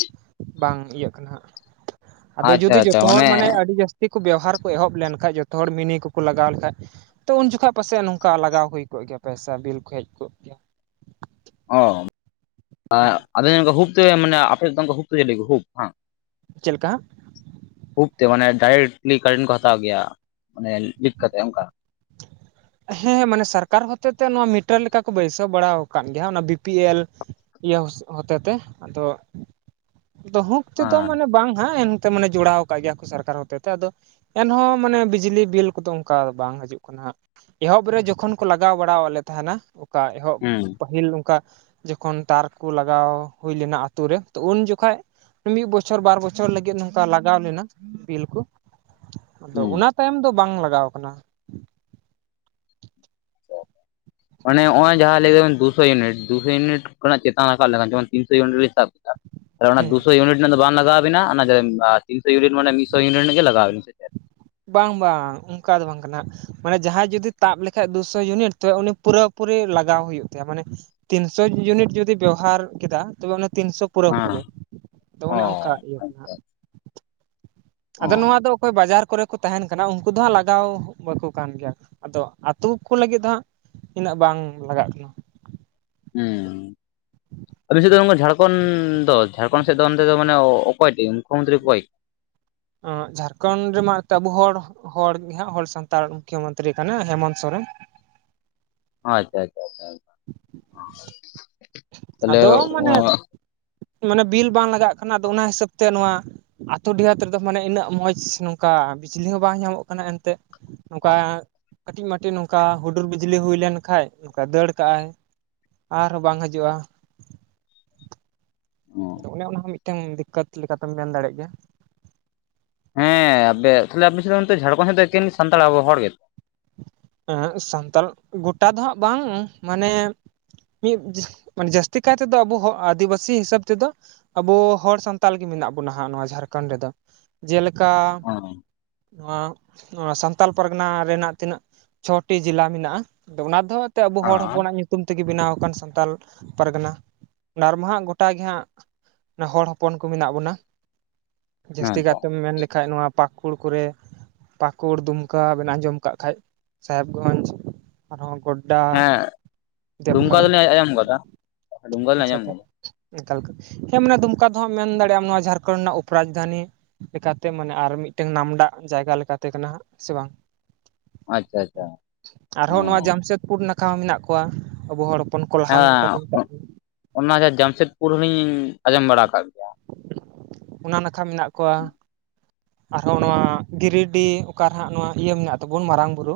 ᱵᱟᱝ ᱤᱭᱟᱹᱜ ᱠᱟᱱᱟ ᱦᱟᱸᱜ, ᱟᱫᱚ ᱟᱪᱪᱷᱟ ᱡᱩᱫᱤ ᱟᱪᱪᱷᱟ ᱡᱚᱛᱚ ᱦᱚᱲ ᱢᱟᱱᱮ ᱟᱹᱰᱤ ᱡᱟᱹᱥᱼᱼ ᱛᱤ ᱠᱩ ᱵᱮᱣᱦᱟᱨ ᱠᱚ ᱮᱦᱚᱵ ᱞᱮᱱ ᱠᱷᱟᱡ, ᱡᱚᱛᱚ ᱦᱚᱲ ᱢᱤᱱᱤ ᱠᱚᱠᱚ ᱞᱟᱜᱟᱣ ᱞᱮᱠᱷᱟᱡ, ᱛᱚ ᱩᱱ ᱡᱚᱠᱷᱟ ᱯᱟᱥᱮᱡ ᱱᱚᱝᱠᱟ ᱞᱟᱜᱟᱣᱼᱼ ᱦᱩᱭ ᱠᱚᱜ ᱜᱮᱭᱟ ᱯᱮᱭᱥᱟ ᱵᱤᱞ ᱠᱚ ᱦᱮᱡ ᱠᱚᱜ ᱜᱮᱭᱟ᱾ ᱚ ᱟᱻ ᱟᱫᱚ [inaudible] ᱦᱩᱵ ᱛᱮ ᱢᱟᱱᱮ ᱟᱯᱮ [inaudible] ᱦᱩᱯ ᱦᱟᱝ ᱪᱮᱜ ᱞᱮᱠᱟ? ᱦᱩᱵ ᱛᱮ ᱢᱟᱱᱮ ᱰᱟᱭᱨᱮᱠᱴᱞᱤ ᱠᱟᱨᱮᱱᱴ ᱠᱚ ᱦᱟᱛᱟᱣ ᱜᱮᱭᱟ ᱢᱟᱱᱮ ᱞᱤᱠ ᱠᱟᱛᱮᱜ ᱚᱱᱠᱟ᱾ ᱦᱮᱸ ᱢᱟᱱᱮ ᱥᱟᱨᱠᱟᱨ ᱦᱚᱛᱮ ᱛᱮ ᱱᱚᱣᱟ ᱢᱤᱴᱟᱨ ᱞᱮᱠᱟ ᱠᱚ ᱵᱟᱹᱭᱥᱟᱹᱣ ᱵᱟᱲᱟᱣ ᱠᱟᱜ ᱜᱮᱭᱟ ᱚᱱᱟ ᱵᱤ ᱯᱤ ᱮᱞᱼᱼ ᱤᱭᱟᱹ ᱦᱚᱥ ᱦᱚᱛᱮᱛᱮ ᱟᱫᱚ ᱛᱚ ᱦᱩᱠ ᱛᱮᱫᱚ ᱦᱮᱸ ᱢᱟᱱᱮ ᱵᱟᱝ ᱦᱟᱸᱜ ᱮᱱᱼᱼ ᱛᱮ ᱢᱟᱱᱮ ᱡᱚᱲᱟᱣ ᱠᱟᱜ ᱜᱮᱭᱟ ᱠᱚ ᱥᱟᱨᱠᱟᱨ ᱦᱚᱛᱮ ᱛᱮ ᱟᱫᱚᱼᱼ ᱮᱱᱦᱚᱸ ᱢᱟᱱᱮ ᱵᱤᱡᱽᱞᱤ ᱵᱤᱞ ᱠᱚᱫᱚ ᱚᱱᱠᱟ ᱵᱟᱝ ᱦᱤᱡᱩᱜ ᱠᱟᱱᱟ ᱦᱟᱸᱜ᱾ ᱮᱦᱚᱵ ᱨᱮ ᱡᱚᱠᱷᱚᱱ ᱠᱚ ᱞᱟᱜᱟᱣ ᱵᱟᱲᱟᱣ ᱞᱮ ᱛᱟᱦᱮᱱᱟ ᱠᱟ ᱮᱦᱚᱵ ᱦᱩᱸ ᱯᱟᱹᱦᱤᱞ ᱚᱱᱠᱟᱼᱼ ᱡᱚᱠᱷᱚᱱ ᱛᱟᱨ ᱠᱩ ᱞᱟᱜᱟᱣ ᱦᱩᱭ ᱞᱮᱱᱟ ᱟᱛᱩ ᱨᱮ ᱛᱚ ᱩᱱ ᱡᱚᱠᱷᱟᱡᱼᱼ ᱢᱤᱜ ᱵᱚᱪᱷᱚᱨ ᱵᱟᱨ ᱵᱚᱪᱷᱚᱨ ᱞᱟᱹᱜᱤᱫ ᱱᱚᱝᱠᱟ ᱞᱟᱜᱟᱣ ᱞᱮᱱᱟ ᱵᱤᱞ ᱠᱩ᱾ ᱟᱫᱚ ᱦᱩᱸ ᱚᱱᱟ ᱛᱟᱭᱚᱢ ᱫᱚ ᱵᱟᱝ ᱞᱟᱜᱟᱣ ᱠᱟᱱᱟ᱾ [unintelligible] ᱢᱟᱱᱮ ᱱᱚᱜ-ᱚᱸᱭ ᱡᱟᱦᱟᱸ ᱞᱟᱹᱭ ᱫᱟᱵᱮᱱ ᱫᱩ ᱥᱚ ᱭᱩᱱᱤᱴ ᱫᱩ ᱥᱚ ᱭᱩᱱᱤᱴ ᱠᱷᱚᱱᱟᱜ ᱪᱮᱛᱟᱱ ᱨᱟᱠᱟᱵ ᱞᱮᱠᱷᱟᱱ ᱡᱮᱢᱚᱱ ᱛᱤᱱ ᱥᱚ ᱭᱩᱱᱤᱴ ᱨᱮ ᱥᱟᱵᱼᱼ ᱟᱨ ᱚᱱᱟ ᱦᱮᱸ ᱫᱩᱥᱚ ᱤᱭᱩᱱᱤᱴᱼᱼ ᱟᱱᱟ ᱫᱚ ᱵᱟᱝ ᱞᱟᱜᱟᱣ ᱵᱤᱱᱟ ᱚᱱᱟ ᱡᱟᱭᱜᱟ ᱨᱮ ᱤᱢ‌ᱟᱨ ᱛᱤᱱ ᱥᱚ ᱭᱩᱱᱤᱴ ᱢᱟᱱᱮ ᱢᱤᱫ ᱥᱚ ᱭᱩᱱᱤᱴ ᱜᱮ ᱞᱟᱜᱟᱣ ᱵᱤᱱᱟ ᱥᱮ ᱪᱮᱜ? ᱵᱟᱝ ᱵᱟᱝ ᱚᱱᱠᱟ ᱫᱚ ᱵᱟᱝ ᱠᱟᱱᱟ᱾ ᱢᱟᱱᱮ ᱡᱟᱦᱟᱸᱭ ᱡᱩᱫᱤ ᱛᱟᱵ ᱞᱮᱠᱷᱟᱡ ᱫᱩ ᱥᱚ ᱭᱩᱱᱤᱴ ᱛᱚᱵᱮ ᱩᱱᱤ ᱯᱩᱨᱟᱹ ᱯᱩᱨᱤ ᱞᱟᱜᱟᱣ ᱦᱩᱭᱩᱜ ᱛᱟᱭᱟ ᱢᱟᱱᱮᱼᱼ ᱛᱤᱱ ᱥᱚ ᱭᱩᱱᱤᱴ ᱡᱩᱫᱤ ᱵᱮᱣᱦᱟᱨ ᱠᱮᱫᱟ ᱛᱚᱵᱮ ᱚᱱᱟ ᱛᱤᱱ ᱥᱚᱼᱼ ᱦᱮᱸ ᱯᱩᱨᱟᱹᱯᱩᱨᱤ ᱛᱚ ᱚ ᱚᱱᱮ ᱚᱱᱠᱟ ᱤᱭᱟᱹ ᱠᱟᱱᱟ᱾ ᱟᱪᱪᱷᱟ ᱟᱫᱚ ᱚ ᱱᱚᱣᱟ ᱫᱚ ᱚᱠᱚᱭ ᱵᱟᱡᱟᱨ ᱠᱚᱨᱮ ᱛᱟᱦᱮᱱ ᱠᱟᱱᱟ ᱩᱱᱠᱩ ᱫᱚ ᱦᱟᱸᱜ ᱞᱟᱜᱟᱣ ᱵᱟᱠᱚ ᱠᱟᱱ ᱜᱮᱭᱟ ᱟᱫᱚ ᱟᱹᱛᱩ ᱠᱚ ᱞᱟᱹᱜᱤᱫ ᱫᱚ ᱦᱟᱸᱜ ᱤᱱᱟᱹᱜ ᱵᱟᱝ ᱞᱟᱜᱟᱜ ᱠᱟᱱᱟ᱾ ᱦᱩᱸ᱾ ᱟᱯᱮ ᱥᱮᱫ ᱫᱚ ᱱᱚᱝᱠᱟ ᱡᱷᱟᱲᱠᱷᱚᱱ ᱫᱚ ᱡᱷᱟᱲᱠᱷᱚᱱ ᱥᱮᱫ ᱫᱚ ᱚᱱᱛᱮ ᱫᱚ ᱢᱟᱱᱮ ᱚᱠᱚᱭ ᱴᱤᱡ ᱢᱩᱠᱷᱚ ᱢᱚᱱᱛᱨᱤ ᱚᱠᱚᱭ? ᱟᱸᱜ ᱡᱷᱟᱨᱠᱷᱚᱸᱱᱰ ᱨᱮᱢᱟ ᱮᱛᱮ ᱟᱵᱚ ᱦᱚᱲ᱾ ᱦᱚᱲ ᱜᱮ ᱦᱟᱸᱜ ᱦᱚᱲ ᱥᱟᱱᱛᱟᱲ ᱢᱩᱠᱷᱭᱟᱹ ᱢᱚᱱᱛᱨᱤ ᱠᱟᱱᱟᱭ ᱦᱮᱢᱚᱱ ᱥᱚᱨᱮᱱ᱾ ᱦᱚᱸ ᱟᱪᱪᱷᱟ ᱟᱪᱪᱷᱟ ᱟᱪᱪᱷᱟ, ᱛᱟᱦᱞᱮ ᱟᱫᱚ ᱢᱟᱱᱮ ᱚᱸᱜ ᱢᱟᱱᱮ ᱵᱤᱞ ᱵᱟᱝ ᱞᱟᱜᱟᱜ ᱠᱟᱱᱟ ᱟᱫᱚ ᱚᱱᱟ ᱦᱤᱥᱟᱹᱵ ᱛᱮ ᱱᱚᱣᱟ ᱟᱛᱳ ᱰᱤᱦᱟᱛ ᱨᱮᱫᱚ ᱢᱟᱱᱮ ᱤᱱᱟᱹᱜ ᱢᱚᱡᱽ ᱱᱚᱝᱠᱟ ᱵᱤᱡᱽᱞᱤ ᱦᱚᱸ ᱵᱟᱝ ᱧᱟᱢᱚᱜ ᱠᱟᱱᱟ ᱮᱱᱛᱮᱫ᱾ ᱱᱚᱝᱠᱟ ᱠᱟᱹᱴᱤᱡ ᱢᱟᱹᱴᱤ ᱱᱚᱝᱠᱟ ᱦᱩᱰᱩᱨ ᱵᱤᱡᱽᱞᱤ ᱦᱩᱭ ᱞᱮᱱᱠᱷᱟᱡ ᱱᱚᱝᱠᱟ ᱫᱟᱹᱲ ᱠᱟᱜᱼᱟᱭ᱾ ᱟᱨᱦᱚᱸ ᱵᱟᱝ ᱦᱤᱡᱩᱜᱼᱟ᱾ ᱟᱫᱚ ᱚᱱᱮ ᱚᱱᱟ ᱦᱚᱸ ᱢᱤᱫᱴᱟᱝ ᱫᱤᱠᱠᱟᱹᱛ ᱞᱮᱠᱟᱛᱮᱢ ᱢᱮᱱ ᱫᱟᱲᱮᱜ ᱜᱮᱭᱟ᱾ ᱦᱮᱸ ᱟᱯᱮᱭᱟᱜ ᱛᱟᱦᱞᱮ ᱟᱵᱤᱱ ᱥᱮᱫ ᱫᱚ ᱚᱱᱛᱮ ᱡᱷᱟᱲᱠᱷᱚᱸᱱᱰ ᱥᱮᱫ ᱫᱚ ᱮᱠᱮᱱ ᱥᱟᱱᱛᱟᱲ ᱟᱵᱚ ᱦᱚᱲ ᱜᱮ᱾ ᱩᱸᱦᱩᱸᱜ ᱥᱟᱱᱛᱟᱞ ᱜᱚᱴᱟ ᱫᱚ ᱦᱟᱸᱜ ᱵᱟᱝ ᱢᱟᱱᱮ ᱢᱤᱫ ᱢᱟᱱᱮ ᱡᱟᱹᱥᱛᱤ ᱠᱟᱭ ᱛᱮᱫᱚ ᱟᱵᱚ ᱦᱚᱸᱜ ᱟᱹᱫᱤᱵᱟᱹᱥᱤ ᱦᱤᱥᱟᱹᱵ ᱛᱮᱫᱚ ᱟᱵᱚ ᱦᱚᱲ ᱥᱟᱱᱛᱟᱞ ᱜᱮ ᱢᱮᱱᱟᱜ ᱵᱚᱱᱟ ᱦᱟᱸᱜ ᱱᱚᱣᱟ ᱡᱷᱟᱨᱠᱷᱚᱸᱰ ᱨᱮᱫᱚ᱾ ᱡᱮᱞᱮᱠᱟ, ᱱᱚᱣᱟ ᱱᱚᱣᱟ ᱥᱟᱱᱛᱟᱞ ᱯᱟᱨᱜᱟᱱᱟ ᱨᱮᱱᱟᱜ ᱛᱤᱱᱟᱹᱜ ᱪᱷᱚᱴᱤ ᱡᱤᱞᱟ ᱢᱮᱱᱟᱜᱼᱟ, ᱟᱫᱚ ᱚᱱᱟ ᱫᱚᱦᱚᱸ ᱟᱛᱮ ᱟᱵᱚ ᱦᱚᱲ ᱦᱮᱸ ᱦᱚᱯᱚᱱᱟᱜ ᱧᱩ ᱛᱩᱢ ᱛᱮᱜᱮ ᱵᱤᱱᱟᱣ ᱟᱠᱟᱱ ᱥᱟᱱᱛᱟᱞ ᱯᱟᱨᱜᱟᱱᱟ ᱟᱨᱢᱟ ᱦᱟᱸᱜ ᱜᱚᱴᱟ ᱜᱮ ᱦᱟᱸᱜ ᱱᱮ ᱦᱚᱲ ᱦᱚᱯᱚᱱ ᱠᱚ ᱢᱮᱱᱟᱜ ᱵᱚᱱᱟ᱾ ᱡᱟᱹᱥᱛᱤ ᱦᱮᱸ ᱛᱚ ᱠᱟᱭᱛᱮᱢ ᱢᱮᱱ ᱞᱮᱠᱷᱟᱡ ᱱᱚᱣᱟ ᱯᱟᱠᱩᱲ ᱠᱚᱨᱮ ᱯᱟᱠᱩᱲ ᱫᱩᱢᱠᱟ ᱵᱮᱱ ᱟᱸᱡᱚᱢ ᱠᱟᱜ ᱠᱷᱟᱡ᱾ ᱥᱟᱦᱮᱵᱽᱜᱚᱧᱡᱽ ᱟᱨᱦᱚᱸ ᱜᱚᱰ ᱰᱟ, ᱦᱮᱸ ᱫᱩᱢᱠᱟ ᱫᱮᱵᱜᱷᱚᱨ, ᱫᱚᱞᱤᱧ ᱟᱸᱡᱚᱢ ᱟᱠᱟᱫᱟ ᱫᱩᱢᱠᱟ ᱫᱚᱞᱤᱧ ᱟᱪᱪᱷᱟ ᱟᱸᱡᱚᱢ ᱟᱪᱪᱷᱟ᱾ ᱟᱠᱟᱫᱟ ᱚᱱᱠᱟ ᱞᱮᱠᱟ ᱦᱮᱸ ᱢᱟᱱᱮ ᱫᱩᱢᱠᱟ ᱫᱚ ᱦᱟᱸᱜ ᱢᱮᱱ ᱫᱟᱲᱮᱭᱟᱜ ᱟᱢ ᱱᱚᱣᱟ ᱡᱷᱟᱨᱠᱷᱚᱸᱱᱰ ᱨᱮᱱᱟᱜ ᱩᱯᱨᱟᱡᱽᱫᱷᱟᱱᱤ ᱞᱮᱠᱟᱛᱮ ᱢᱟᱱᱮ ᱟᱨ ᱢᱤᱫᱴᱮᱱ ᱱᱟᱢᱰᱟᱸᱜ ᱡᱟᱭᱜᱟ ᱞᱮᱠᱟᱛᱮ ᱠᱟᱱᱟ ᱦᱟᱸᱜ ᱥᱮ ᱵᱟᱝ᱾ ᱟᱪᱪᱷᱟ ᱟᱪᱪᱷᱟ᱾ ᱟᱨᱦᱚᱸ ᱱᱚᱣᱟ ᱚ ᱡᱟᱢᱥᱮᱫᱽᱯᱩᱨ ᱱᱟᱠᱷᱟ ᱦᱚᱸ ᱢᱮᱱᱟᱜ ᱠᱚᱣᱟ ᱟᱵᱚ ᱦᱚᱲ᱾ ᱦᱚᱯᱚᱱ ᱠᱚᱞᱦᱟᱱ ᱚᱱᱠᱟ ᱠᱚ ᱦᱮᱸ, ᱢᱮᱛᱟᱜ ᱩᱸ ᱠᱟᱱᱟ ᱚᱱᱟ ᱡᱟᱦᱟᱸ ᱡᱟᱢᱥᱮᱫᱽᱯᱩᱨ ᱦᱚᱞᱤᱧ ᱟᱸᱡᱚᱢ ᱵᱟᱲᱟ ᱟᱠᱟᱫ ᱜᱮᱭᱟ᱾ ᱚᱱᱟ ᱱᱟᱠᱷᱟ ᱢᱮᱱᱟᱜ ᱠᱚᱣᱟ᱾ ᱟᱨᱦᱚᱸ ᱱᱚᱣᱟ ᱜᱤᱨᱤᱰᱤ ᱚᱠᱟ ᱨᱮ ᱦᱟᱸᱜ ᱱᱚᱣᱟ ᱤᱭᱟᱹ ᱢᱮᱱᱟᱜ ᱛᱟᱵᱚᱱ ᱢᱟᱨᱟᱝ ᱵᱩᱨᱩ᱾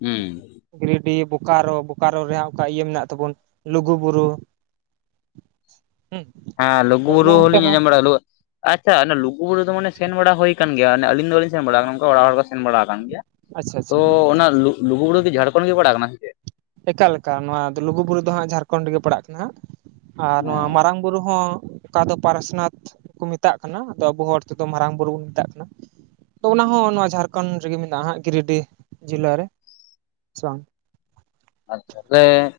ᱦᱩᱸ᱾ ᱜᱤᱨᱤᱰᱤ ᱵᱳᱠᱟᱨᱳ, ᱵᱳᱠᱟᱨᱳ ᱨᱮᱭᱟᱜ ᱚᱠᱟ ᱤᱭᱟᱹ ᱢᱮᱱᱟᱜ ᱛᱟᱵᱚᱱ ᱞᱩᱜᱩ ᱵᱩᱨᱩ᱾ ᱦᱩᱸ ᱦᱮᱸ, ᱞᱩᱜᱩ ᱟᱫᱚ ᱚᱱᱮ ᱵᱩᱨᱩ ᱚᱱᱛᱮ ᱦᱚᱞᱤᱧ ᱦᱚᱸ ᱟᱸᱡᱚᱢ ᱵᱟᱲᱟ ᱞᱩᱣᱟᱹᱜ, ᱟᱪᱪᱷᱟ, ᱚᱱᱟ ᱞᱩᱜᱩ ᱵᱩᱨᱩ ᱫᱚ ᱢᱟᱱᱮ ᱥᱮᱱ ᱵᱟᱲᱟ ᱦᱩᱭ ᱠᱟᱱ ᱜᱮᱭᱟ ᱟᱹᱞᱤᱧ ᱫᱚ ᱵᱟᱹᱞᱤᱧ ᱥᱮᱱ ᱵᱟᱲᱟ ᱟᱠᱟᱱᱟ, ᱚᱲᱟᱜ ᱦᱚᱲ ᱠᱚ ᱥᱮᱱ ᱵᱟᱲᱟ ᱟᱠᱟᱱ ᱜᱮᱭᱟ, ᱟᱪᱪᱷᱟ ᱛᱚ ᱟᱪᱪᱷᱟ ᱚᱱᱟ ᱞᱩ ᱞᱩᱜᱩ ᱵᱩᱨᱩ ᱠᱤ ᱡᱷᱟᱲᱠᱷᱚᱸᱱᱰ ᱜᱮ ᱯᱟᱲᱟᱜ ᱠᱟᱱᱟ ᱥᱮ ᱪᱮᱫ? ᱮᱠᱟᱞ ᱮᱠᱟᱞ ᱱᱚᱣᱟ ᱞᱩᱜᱩᱵᱩᱨᱩ ᱫᱚ ᱦᱟᱸᱜ ᱡᱷᱟᱨᱠᱷᱚᱸᱱᱰ ᱜᱮ ᱯᱟᱲᱟᱜ ᱠᱟᱱᱟ ᱦᱟᱸᱜ ᱟᱨ ᱚ ᱱᱚᱣᱟ ᱢᱟᱨᱟᱝ ᱵᱩᱨᱩ ᱦᱚᱸ ᱚᱠᱟ ᱫᱚ ᱯᱟᱨᱮᱥᱱᱟᱛᱷ ᱠᱚ ᱢᱮᱛᱟᱜ ᱠᱟᱱᱟ᱾ ᱟᱫᱚ ᱟᱵᱚ ᱦᱚᱲ ᱛᱮᱫᱚ ᱢᱟᱨᱟᱝ ᱵᱩᱨᱩ ᱵᱩᱱ ᱢᱮᱛᱟᱜ ᱠᱟᱱᱟ᱾ ᱛᱚ ᱚᱱᱟ ᱦᱚᱸ ᱱᱚᱣᱟ ᱡᱷᱟᱨᱠᱷᱚᱸᱱᱰ ᱨᱮᱜᱮ ᱢᱮᱱᱟᱜ-ᱟ ᱦᱟᱸᱜ ᱜᱤᱨᱤᱰᱤ ᱡᱤᱞᱟ ᱨᱮ ᱥᱮ ᱵᱟᱝ? ᱟᱪᱪᱷᱟ, ᱛᱟᱦᱚᱞᱮ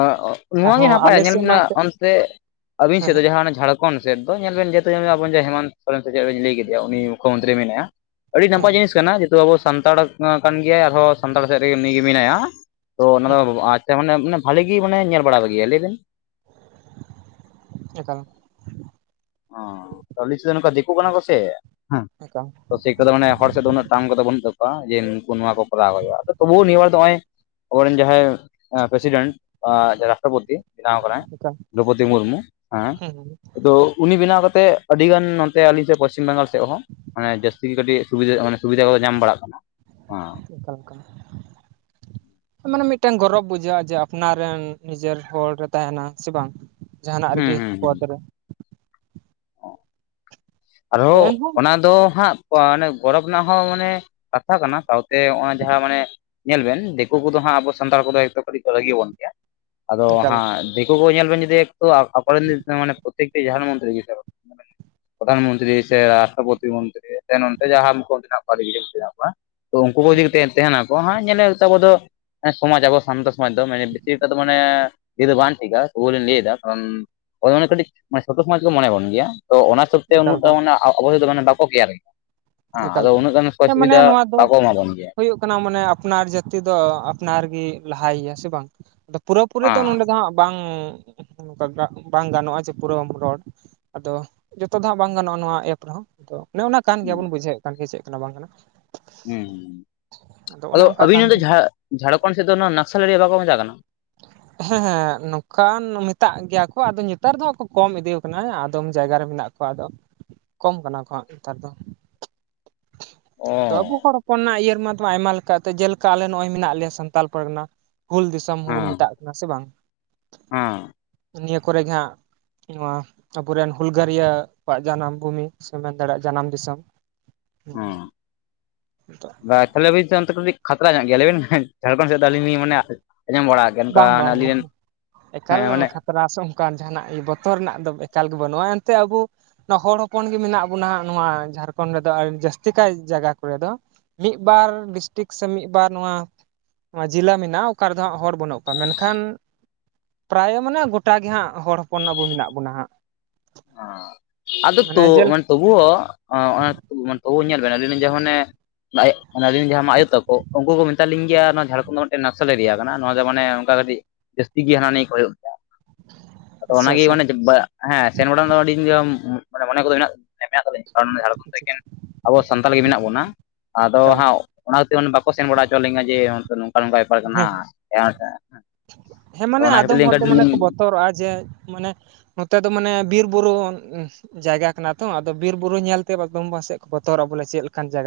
ᱚᱸ ᱚᱸ ᱱᱚᱣᱟ ᱜᱮ ᱟᱨᱦᱚᱸ ᱱᱟᱯᱟᱭᱟ ᱟᱞᱮ ᱧᱮᱞ ᱥᱮᱫ ᱢᱟ ᱢᱤᱱᱟᱜ ᱦᱮᱸ ᱚᱱᱛᱮ ᱟᱹᱵᱤᱱ ᱦᱮᱸ ᱥᱮᱫ ᱫᱚ ᱡᱟᱦᱟᱸ ᱡᱷᱟᱲ ᱠᱷᱚᱱ ᱥᱮᱫ ᱫᱚ ᱧᱮᱞ ᱵᱮᱱ ᱡᱮᱛᱮ ᱟᱵᱚ ᱨᱮᱱ ᱜᱮ ᱦᱮᱢᱟᱱᱛᱚ ᱥᱚᱨᱮᱱ ᱥᱮ ᱪᱮᱫ ᱵᱮᱱ ᱞᱟᱹᱭ ᱠᱮᱫᱮᱭᱟ ᱩᱱᱤ ᱢᱩᱠᱷᱚ ᱢᱚᱱᱛᱨᱤ ᱢᱮᱱᱟᱭᱟ᱾ ᱟᱹᱰᱤ ᱱᱟᱯᱟᱭ ᱦᱮᱸ ᱡᱤᱱᱤᱥ ᱠᱟᱱᱟ, ᱡᱮᱦᱮᱛᱩ ᱟᱵᱚ ᱥᱟᱱᱛᱟᱲ ᱩᱛᱱᱟᱹᱣ ᱠᱟᱱ ᱜᱮᱭᱟᱭ ᱟᱨᱦᱚᱸ ᱥᱟᱱᱛᱟᱲ ᱥᱮᱫ ᱨᱮᱜᱮ ᱩᱱᱤ ᱜᱮ ᱢᱤᱱᱟᱭᱟ᱾ ᱛᱚ ᱚᱱᱟ ᱦᱮᱸ ᱫᱚ ᱟᱪᱪᱷᱟ ᱢᱟᱱᱮ ᱵᱷᱟᱹᱞᱤ ᱜᱤ ᱢᱟᱱᱮ ᱧᱮᱞ ᱵᱟᱲᱟᱞᱮᱜᱮᱭᱟ ᱞᱟᱹᱭ ᱵᱮᱱ? ᱮᱠᱟᱞ᱾ ᱩᱸ ᱴᱚᱞᱤᱥ ᱫᱚ ᱱᱚᱝᱠᱟ ᱫᱤᱠᱩ ᱠᱟᱱᱟ ᱠᱚ ᱥᱮ, ᱦᱩᱸ, ᱮᱠᱟᱞ ᱥᱮᱭ ᱠᱚᱥᱮ ᱠᱚᱫᱚ ᱢᱟᱱᱮ ᱦᱚᱲ ᱥᱮᱫ ᱫᱚ ᱩᱱᱟᱹᱜ ᱛᱟᱝ ᱠᱚᱫᱚ ᱵᱚᱱ ᱵᱟᱹᱱᱩᱜ ᱛᱟᱠᱚᱣᱟ ᱡᱮ, ᱱᱩᱠᱩ ᱱᱚᱣᱟ ᱠᱚ ᱠᱚᱨᱟᱣ ᱦᱩᱭᱩᱜ-ᱟ ᱛᱚᱵᱩ ᱱᱤᱭᱟᱹ ᱵᱟᱨ ᱫᱚ ᱦᱚᱸᱜ-ᱚᱭ ᱟᱵᱚ ᱨᱮᱱ ᱡᱟᱦᱟᱸᱭ ᱟᱸ ᱯᱨᱮᱥᱤᱰᱮᱱᱴ ᱟᱸ ᱨᱟᱥᱴᱚᱯᱚᱛᱤ ᱵᱮᱱᱟᱣ ᱟᱠᱟᱱᱟᱭ᱾ ᱮᱠᱟᱞ ᱫᱨᱳᱯᱚᱫᱤ ᱢᱩᱨᱢᱩ ᱦᱮᱸ, ᱟᱫᱚ ᱩᱱᱤ ᱵᱮᱱᱟᱣ ᱠᱟᱛᱮ ᱟᱹᱰᱤ ᱜᱟᱱ ᱱᱚᱛᱮ ᱟᱹᱞᱤᱧ ᱥᱮᱫ ᱯᱚᱥᱪᱤᱢ ᱵᱟᱝᱜᱟᱞ ᱥᱮᱫ ᱦᱚᱸ ᱢᱟᱱᱮ ᱡᱟᱹᱥᱛᱤ ᱜᱮ ᱠᱟᱹᱴᱤᱡᱽ ᱥᱩᱵᱤᱫᱷᱟ ᱢᱟᱱᱮ ᱥᱩᱵᱤᱫᱷᱟ ᱠᱚᱵᱚ ᱧᱟᱢ ᱵᱟᱲᱟᱜ ᱠᱟᱱᱟ᱾ ᱮᱠᱟᱞ ᱮᱠᱟᱞ ᱾ ᱢᱟᱱᱮ ᱢᱤᱫ ᱴᱮᱱ ᱜᱚᱨᱚᱵᱽ ᱵᱩᱡᱷᱟᱹᱜ-ᱟ ᱡᱮ, ᱟᱯᱱᱟᱨ ᱨᱮᱱ ᱱᱤᱡᱮᱨ ᱦᱚᱲ ᱮ ᱛᱟᱦᱮᱱᱟ ᱥᱮ ᱵᱟᱝ? ᱡᱟᱦᱟᱸᱱᱟᱜ ᱨᱮᱜᱤ ᱯᱚᱫ ᱨᱮ᱾ ᱚᱸ᱾ ᱟᱫᱚ ᱟᱨᱦᱚᱸ ᱮᱱᱦᱚᱸ ᱚᱱᱟ ᱫᱚ ᱦᱟᱸᱜ ᱚᱸ ᱚᱱᱮ ᱜᱚᱨᱚᱵᱽ ᱨᱮᱱᱟᱜ ᱦᱚᱸ ᱢᱟᱱᱮ ᱠᱟᱛᱷᱟ ᱠᱟᱱᱟ, ᱛᱟᱣ ᱛᱮ ᱦᱚᱜᱼᱚᱣᱟ ᱡᱟᱦᱟᱸ ᱢᱟᱱᱮ ᱧᱮᱞ ᱵᱮᱱ ᱫᱤᱠᱩ ᱠᱚᱫᱚ ᱦᱟᱸᱜ ᱟᱵᱚ ᱥᱟᱱᱛᱟᱲ ᱠᱚᱫᱚ ᱮᱠᱫᱚᱢ ᱠᱟᱹᱴᱤᱡᱽ ᱠᱚ ᱨᱟᱹᱜᱤ ᱟᱵᱚᱱ᱾ ᱟᱫᱚ ᱮᱠᱟᱞ ᱦᱟᱸᱜ, ᱫᱤᱠᱩ ᱠᱚ ᱧᱮᱞ ᱵᱮᱱ ᱡᱩᱫᱤ ᱮᱠᱴᱩ ᱟᱠᱚ ᱨᱮᱱ ᱢᱟᱱᱮ ᱯᱚᱛᱛᱮᱠᱴᱤ ᱡᱟᱦᱟ-ᱱ ᱢᱚᱱᱛᱮ ᱨᱮᱜᱤ ᱛᱟᱠᱚ᱾ ᱯᱨᱚᱫᱷᱟᱱ ᱢᱚᱱᱛᱨᱤ ᱥᱮ ᱨᱟᱥᱴᱨᱚᱯᱚᱛᱤ ᱢᱚᱱᱛᱨᱤ ᱱᱚᱱᱛᱮ ᱡᱟᱦᱟᱸ ᱢᱩᱠᱷᱚ ᱢᱚᱱᱛᱨᱤ ᱢᱮᱱᱟᱜ ᱠᱚᱣᱟ ᱟᱨᱦᱚᱸ ᱮᱢᱟᱱ ᱠᱚ ᱢᱮᱱᱟᱜ ᱠᱚᱣᱟ᱾ ᱛᱚ ᱩᱱᱠᱩ ᱠᱚ ᱤᱫᱤ ᱠᱟᱛᱮ ᱛᱟᱦᱮᱱᱟᱠᱚ ᱦᱟᱸᱜ ᱧᱮᱞᱮ ᱜᱮᱛᱟ ᱟᱵᱚ ᱫᱚ ᱥᱚᱢᱟᱡᱽ ᱟᱵᱚ ᱥᱟᱱᱛᱚ ᱥᱚᱢᱟᱡᱽ ᱫᱚ ᱢᱟᱱᱮ ᱵᱮᱥᱤᱨ ᱴᱟᱜ ᱫᱚ ᱢᱟᱱᱮ ᱤᱭᱟᱹ ᱫᱚ ᱵᱟᱝ ᱴᱷᱤᱠᱟ ᱛᱩᱵᱩ ᱞᱤᱧ ᱞᱟᱹᱭ ᱮᱫᱟ᱾ ᱮᱱᱮ ᱠᱟᱹᱴᱤᱡᱽ ᱢᱟᱱᱮ ᱪᱷᱳᱴᱳ ᱥᱚᱢᱟᱡᱽ ᱠᱚ ᱢᱚᱱᱮ ᱵᱚᱱ ᱜᱮᱭᱟ ᱛᱚ ᱚᱱᱟ ᱦᱤᱥᱟᱹᱵ ᱛᱮ ᱮᱠᱟᱞ ᱩᱱᱟᱹᱜ ᱴᱟ ᱮᱠᱟᱞ ᱢᱟᱱᱮ ᱟᱵ ᱟᱵᱚ ᱛᱮᱫᱚ ᱢᱟᱱᱮ ᱵᱟᱠᱚ ᱠᱮᱭᱟᱨ ᱜᱮᱭᱟ᱾ ᱦᱮᱸ ᱮᱠᱟᱞ ᱟᱫᱚ ᱮᱠᱟᱞ᱾ ᱩᱱᱟᱹᱜ ᱜᱟᱱ ᱥᱩᱡᱳᱜᱽ ᱦᱮᱸ, ᱢᱟᱱᱮ ᱥᱩᱵᱤᱫᱷᱟ ᱱᱚᱣᱟ ᱫᱚ ᱵᱟᱠᱚ ᱮᱢᱟ ᱵᱚᱱ ᱜᱮᱭᱟ ᱦᱩᱭᱩᱜ ᱠᱟᱱᱟ ᱢᱟᱱᱮ ᱟᱯᱱᱟᱨ ᱡᱟᱹᱛ ᱛᱤ ᱫᱚ ᱟᱯᱱᱟᱨ ᱜᱮ ᱞᱟᱦᱟᱭᱮᱭᱟ ᱥᱮ ᱵᱟᱝ? ᱟᱫᱚ ᱯᱩᱨᱟᱹᱯᱩᱨᱤ ᱫᱚ ᱦᱮᱸ ᱱᱚᱸᱰᱮ ᱫᱚ ᱦᱟᱸᱜ ᱵᱟᱝ᱾ ᱱᱚᱝᱠᱟ ᱜᱟᱜ ᱵᱟᱝ ᱜᱟᱱᱚᱜ-ᱟ ᱡᱮ, ᱯᱩᱨᱟᱹ ᱵᱟᱝ ᱵᱚᱱ ᱨᱚᱲ᱾ ᱟᱫᱚ ᱡᱚᱛᱚ ᱫᱚ ᱦᱟᱸᱜ ᱵᱟᱝ ᱜᱟᱱᱚᱜ-ᱟ ᱱᱚᱣᱟ ᱮᱯ ᱨᱮᱦᱚᱸ᱾ ᱛᱚ ᱚᱱᱮ ᱚᱱᱟ ᱠᱟᱱ ᱜᱮᱭᱟ ᱦᱩᱸ ᱵᱚᱱ ᱵᱩᱡᱷᱟᱹᱣ ᱮᱫ ᱠᱟᱱ ᱜᱮᱭᱟ ᱪᱮᱫ ᱠᱟᱱᱟ ᱵᱟᱝ ᱠᱟᱱᱟ? ᱦᱩᱸᱦᱩᱸ, ᱚᱱᱮ ᱟᱫᱚ ᱚᱱᱠᱟ ᱟᱹᱵᱤᱱ ᱠᱟᱱ ᱜᱮᱭᱟ ᱱᱚᱸᱰᱮ ᱡᱷᱟᱲ ᱡᱷᱟᱲᱠᱷᱚᱱᱰ ᱥᱮᱫ ᱫᱚ ᱚᱱᱟ ᱱᱟᱥᱮᱞ ᱮᱨᱤᱭᱟ ᱵᱟᱠᱚ ᱢᱮᱛᱟᱜ ᱠᱟᱱᱟ᱾ ᱦᱮᱸ ᱦᱮᱸ, ᱱᱚᱝᱠᱟᱱ ᱢᱮᱛᱟᱜ ᱜᱮᱭᱟ ᱠᱚ᱾ ᱟᱫᱚ ᱱᱮᱛᱟᱨ ᱫᱚ ᱦᱟᱸᱜ ᱠᱚ ᱠᱚᱢ ᱤᱫᱤ ᱟᱠᱟᱱᱟ, ᱟᱫᱚᱢ ᱡᱟᱭᱜᱟ ᱨᱮ ᱢᱮᱱᱟᱜ ᱾ ᱠᱚᱣᱟ ᱫᱚ ᱠᱚᱢ ᱠᱟᱱᱟ ᱠᱚᱦᱟᱸᱜ ᱱᱮᱛᱟᱨ ᱫᱚ ᱚ ᱫᱚ ᱟᱵᱩ ᱦᱚᱲ ᱚᱱᱱᱟ ᱤᱭᱟᱹᱨᱮᱢᱟ ᱛᱷᱚᱲᱟ ᱟᱭᱢᱟ ᱞᱮᱠᱟ ᱛᱮ ᱡᱮᱞᱮᱠᱟ ᱟᱞᱮ ᱱᱚᱜᱼᱚᱭ ᱢᱮᱱᱟᱜ ᱞᱮᱭᱟ ᱥᱟᱱᱛᱟᱲ ᱯᱚᱨᱜᱟᱱᱟ ᱦᱩᱞ ᱫᱤᱥᱚᱢ ᱦᱚᱸᱵᱚᱱ ᱦᱮᱸ ᱢᱮᱛᱟᱜ ᱱᱟᱥᱮ ᱵᱟᱝ ᱦᱮᱸ ᱱᱤᱭᱟᱹ ᱠᱚᱨᱮ ᱜᱮ ᱦᱟᱸᱜ ᱱᱚᱣᱟ ᱟᱵᱚᱨᱮᱱ ᱦᱩᱞᱜᱟᱹᱨᱤᱭᱟᱹ ᱠᱚᱣᱟᱜ ᱡᱟᱱᱟᱢ ᱵᱷᱩᱢᱤ ᱥᱮ ᱢᱮᱱ ᱫᱟᱲᱮᱭᱟᱜ ᱡᱟᱱᱟᱢ ᱫᱤᱥᱚᱢ᱾ ᱚᱸ [unintelligible] ᱞᱟᱭ ᱵᱤᱱ ᱥᱮ ᱚᱱᱛᱮ ᱠᱟᱹᱤᱡᱽ ᱠᱷᱟᱛᱨᱟ ᱧᱚᱜ ᱜᱮᱭᱟ ᱞᱟᱹᱭ ᱵᱮᱱ ᱦᱮᱸ ᱡᱷᱟᱲᱠᱷᱚᱱᱰ ᱥᱮᱫ ᱫᱚ ᱟᱹᱞᱤᱧ ᱞᱤᱧ ᱢᱚᱱᱮᱭᱟ ᱟᱸᱡᱚᱢ ᱵᱟᱲᱟ ᱚᱱᱠᱟ ᱵᱟᱝ ᱢᱟᱱᱮ ᱟᱹᱞᱤᱧ ᱨᱮᱱ ᱦᱮᱸ ᱢᱟᱱᱮ ᱛᱨᱟᱥᱚᱜ ᱚᱱᱠᱟᱱ ᱡᱟᱦᱟᱱᱟᱜ ᱤᱭᱟᱹ ᱵᱚᱛᱚᱨ ᱨᱮᱱᱟᱜ ᱫᱚ ᱮᱠᱟᱞ ᱜᱮ ᱵᱟᱹᱱᱩᱜᱼᱟ ᱮᱱᱛᱮ ᱟᱵᱳ ᱱᱚᱣᱟ ᱦᱚᱲ ᱦᱚᱯᱚᱱ ᱜᱮ ᱢᱮᱱᱟᱜ ᱵᱚᱱᱟ ᱦᱟᱸᱜ ᱱᱚᱣᱟ ᱡᱷᱟᱲᱠᱷᱚᱸᱰ ᱨᱮᱫᱚ ᱟᱹ ᱡᱟᱹᱥᱛᱤ ᱠᱟᱭ ᱡᱟᱜᱟ ᱠᱚᱨᱮ ᱫᱚ᱾ ᱢᱤᱫ ᱵᱟᱨ ᱰᱤᱥᱴᱤᱠ ᱥᱮ ᱢᱤᱫ ᱵᱟᱨ ᱱᱚᱣᱟ ᱡᱮᱞᱟ ᱢᱮᱱᱟᱜᱼᱟ ᱚᱠᱟ ᱨᱮᱫᱚ ᱦᱟᱸᱜ ᱦᱚᱲ ᱵᱟᱹᱱᱩᱜ ᱛᱚ ᱢᱮᱱᱠᱷᱟᱱ ᱯᱨᱟᱭ ᱢᱟᱱᱮ ᱜᱚᱴᱟ ᱜᱮ ᱦᱟᱸᱜ ᱦᱚᱲ ᱦᱚᱯᱚᱱ ᱟᱵᱚ ᱢᱮᱱᱟᱜ ᱵᱚᱱᱟ ᱦᱟᱸᱜ᱾ ᱟᱸ ᱟᱫᱚ ᱢᱟᱱᱮ ᱛᱳ ᱡᱮᱞ ᱢᱟ-ᱼ ᱛᱩᱵᱩᱣᱼᱚ ᱟᱸ ᱚᱱᱟ ᱛᱚᱵᱩ ᱛᱚᱵᱩᱣ ᱧᱮᱞ ᱵᱮᱱ ᱟᱞᱤᱧ ᱞᱤᱧ ᱡᱮᱦᱚᱸᱱ ᱚᱱᱮ ᱵᱟᱭᱮ ᱚᱱᱟ ᱨᱤᱱ ᱡᱟᱦᱟᱸᱢᱟ ᱟᱭᱳᱛᱚᱠᱚ ᱩᱱᱠᱩ ᱠᱚ ᱢᱮᱛᱟ ᱞᱤᱧ ᱜᱮᱭᱟ ᱱᱚᱣᱟ ᱡᱷᱟᱲᱠᱷᱚᱸᱰ ᱱᱚᱰᱮ ᱱᱟᱥᱮᱞ ᱮᱨᱤᱭᱟ ᱠᱟᱱᱟ ᱱᱚᱣᱟ ᱫᱚ ᱢᱟᱱᱮ ᱚᱱᱠᱟ ᱠᱟᱹᱴᱤᱡᱽ ᱡᱟᱹᱥᱛᱤ ᱜᱮ ᱦᱟᱱᱟ ᱱᱤᱭᱟᱹ ᱠᱚ ᱮᱦᱚᱵ ᱫᱟ ᱾ ᱟᱫᱚ ᱚᱱᱟ ᱟᱪᱪᱷᱟ ᱜᱮ ᱟᱪᱪᱷᱟ ᱢᱟᱱᱮ ᱡᱟᱵ ᱵᱟ ᱦᱮᱸ ᱥᱮᱱ ᱵᱟᱲᱟ ᱨᱮᱱᱟᱜ ᱟᱹᱰᱤ ᱡᱚᱢ ᱢᱟᱱᱮ ᱢᱚᱱᱮ ᱠᱚᱫᱚ ᱢᱮᱱᱟᱜ ᱢᱮ ᱢᱮᱱᱟᱜ ᱛᱟᱞᱤᱧ ᱛᱟᱨ ᱢᱟᱱᱮ ᱡᱷᱟᱲᱠᱷᱚᱸᱰ ᱨᱮ ᱮᱠᱮᱱ ᱟᱵᱚ ᱥᱟᱱᱛᱟᱲ ᱜᱮ ᱢᱮᱱᱟᱜ ᱵᱚᱱᱟ ᱟᱫᱚ ᱮᱠᱟᱞ ᱦᱟᱸᱜ ᱚᱱᱟ ᱛᱮ ᱢᱟᱱᱮ ᱵᱟᱠᱚ ᱥᱮᱱ ᱵᱟᱲᱟ ᱦᱚᱪᱚ ᱟᱞᱤᱧᱟ ᱡᱮ ᱚᱱᱛᱮ ᱱᱚ ᱱᱚᱝᱠᱟ ᱱᱚᱝᱠᱟ ᱵᱮᱯᱟᱨ ᱠᱟᱱᱟ ᱦᱮᱸ ᱮᱣᱚᱜ ᱴᱮ ᱛᱚ ᱚᱱᱟ ᱠᱷᱟᱹᱛᱤᱨ ᱞᱤᱧ [unintelligible] ᱛᱚᱨ ᱚᱣᱟ ᱡᱮ ᱢᱟᱱᱮ ᱱᱚᱛᱮ ᱫᱚ ᱢᱟᱱᱮ ᱵᱤᱨ ᱵᱩᱨᱩ ᱡᱟᱭᱜᱟ ᱠᱟᱱᱟ ᱛᱚ ᱟᱫᱚ ᱵᱤᱨ ᱵᱩᱨᱩ ᱧᱮᱞ ᱛᱮ ᱵᱟᱫᱚᱢ ᱯᱟᱥᱮᱜ ᱠᱚ ᱵᱚᱛᱚᱨᱚᱜ ᱵᱚᱞᱮ ᱪᱮᱫ ᱞᱮᱠᱟᱱ ᱡᱟᱜᱟ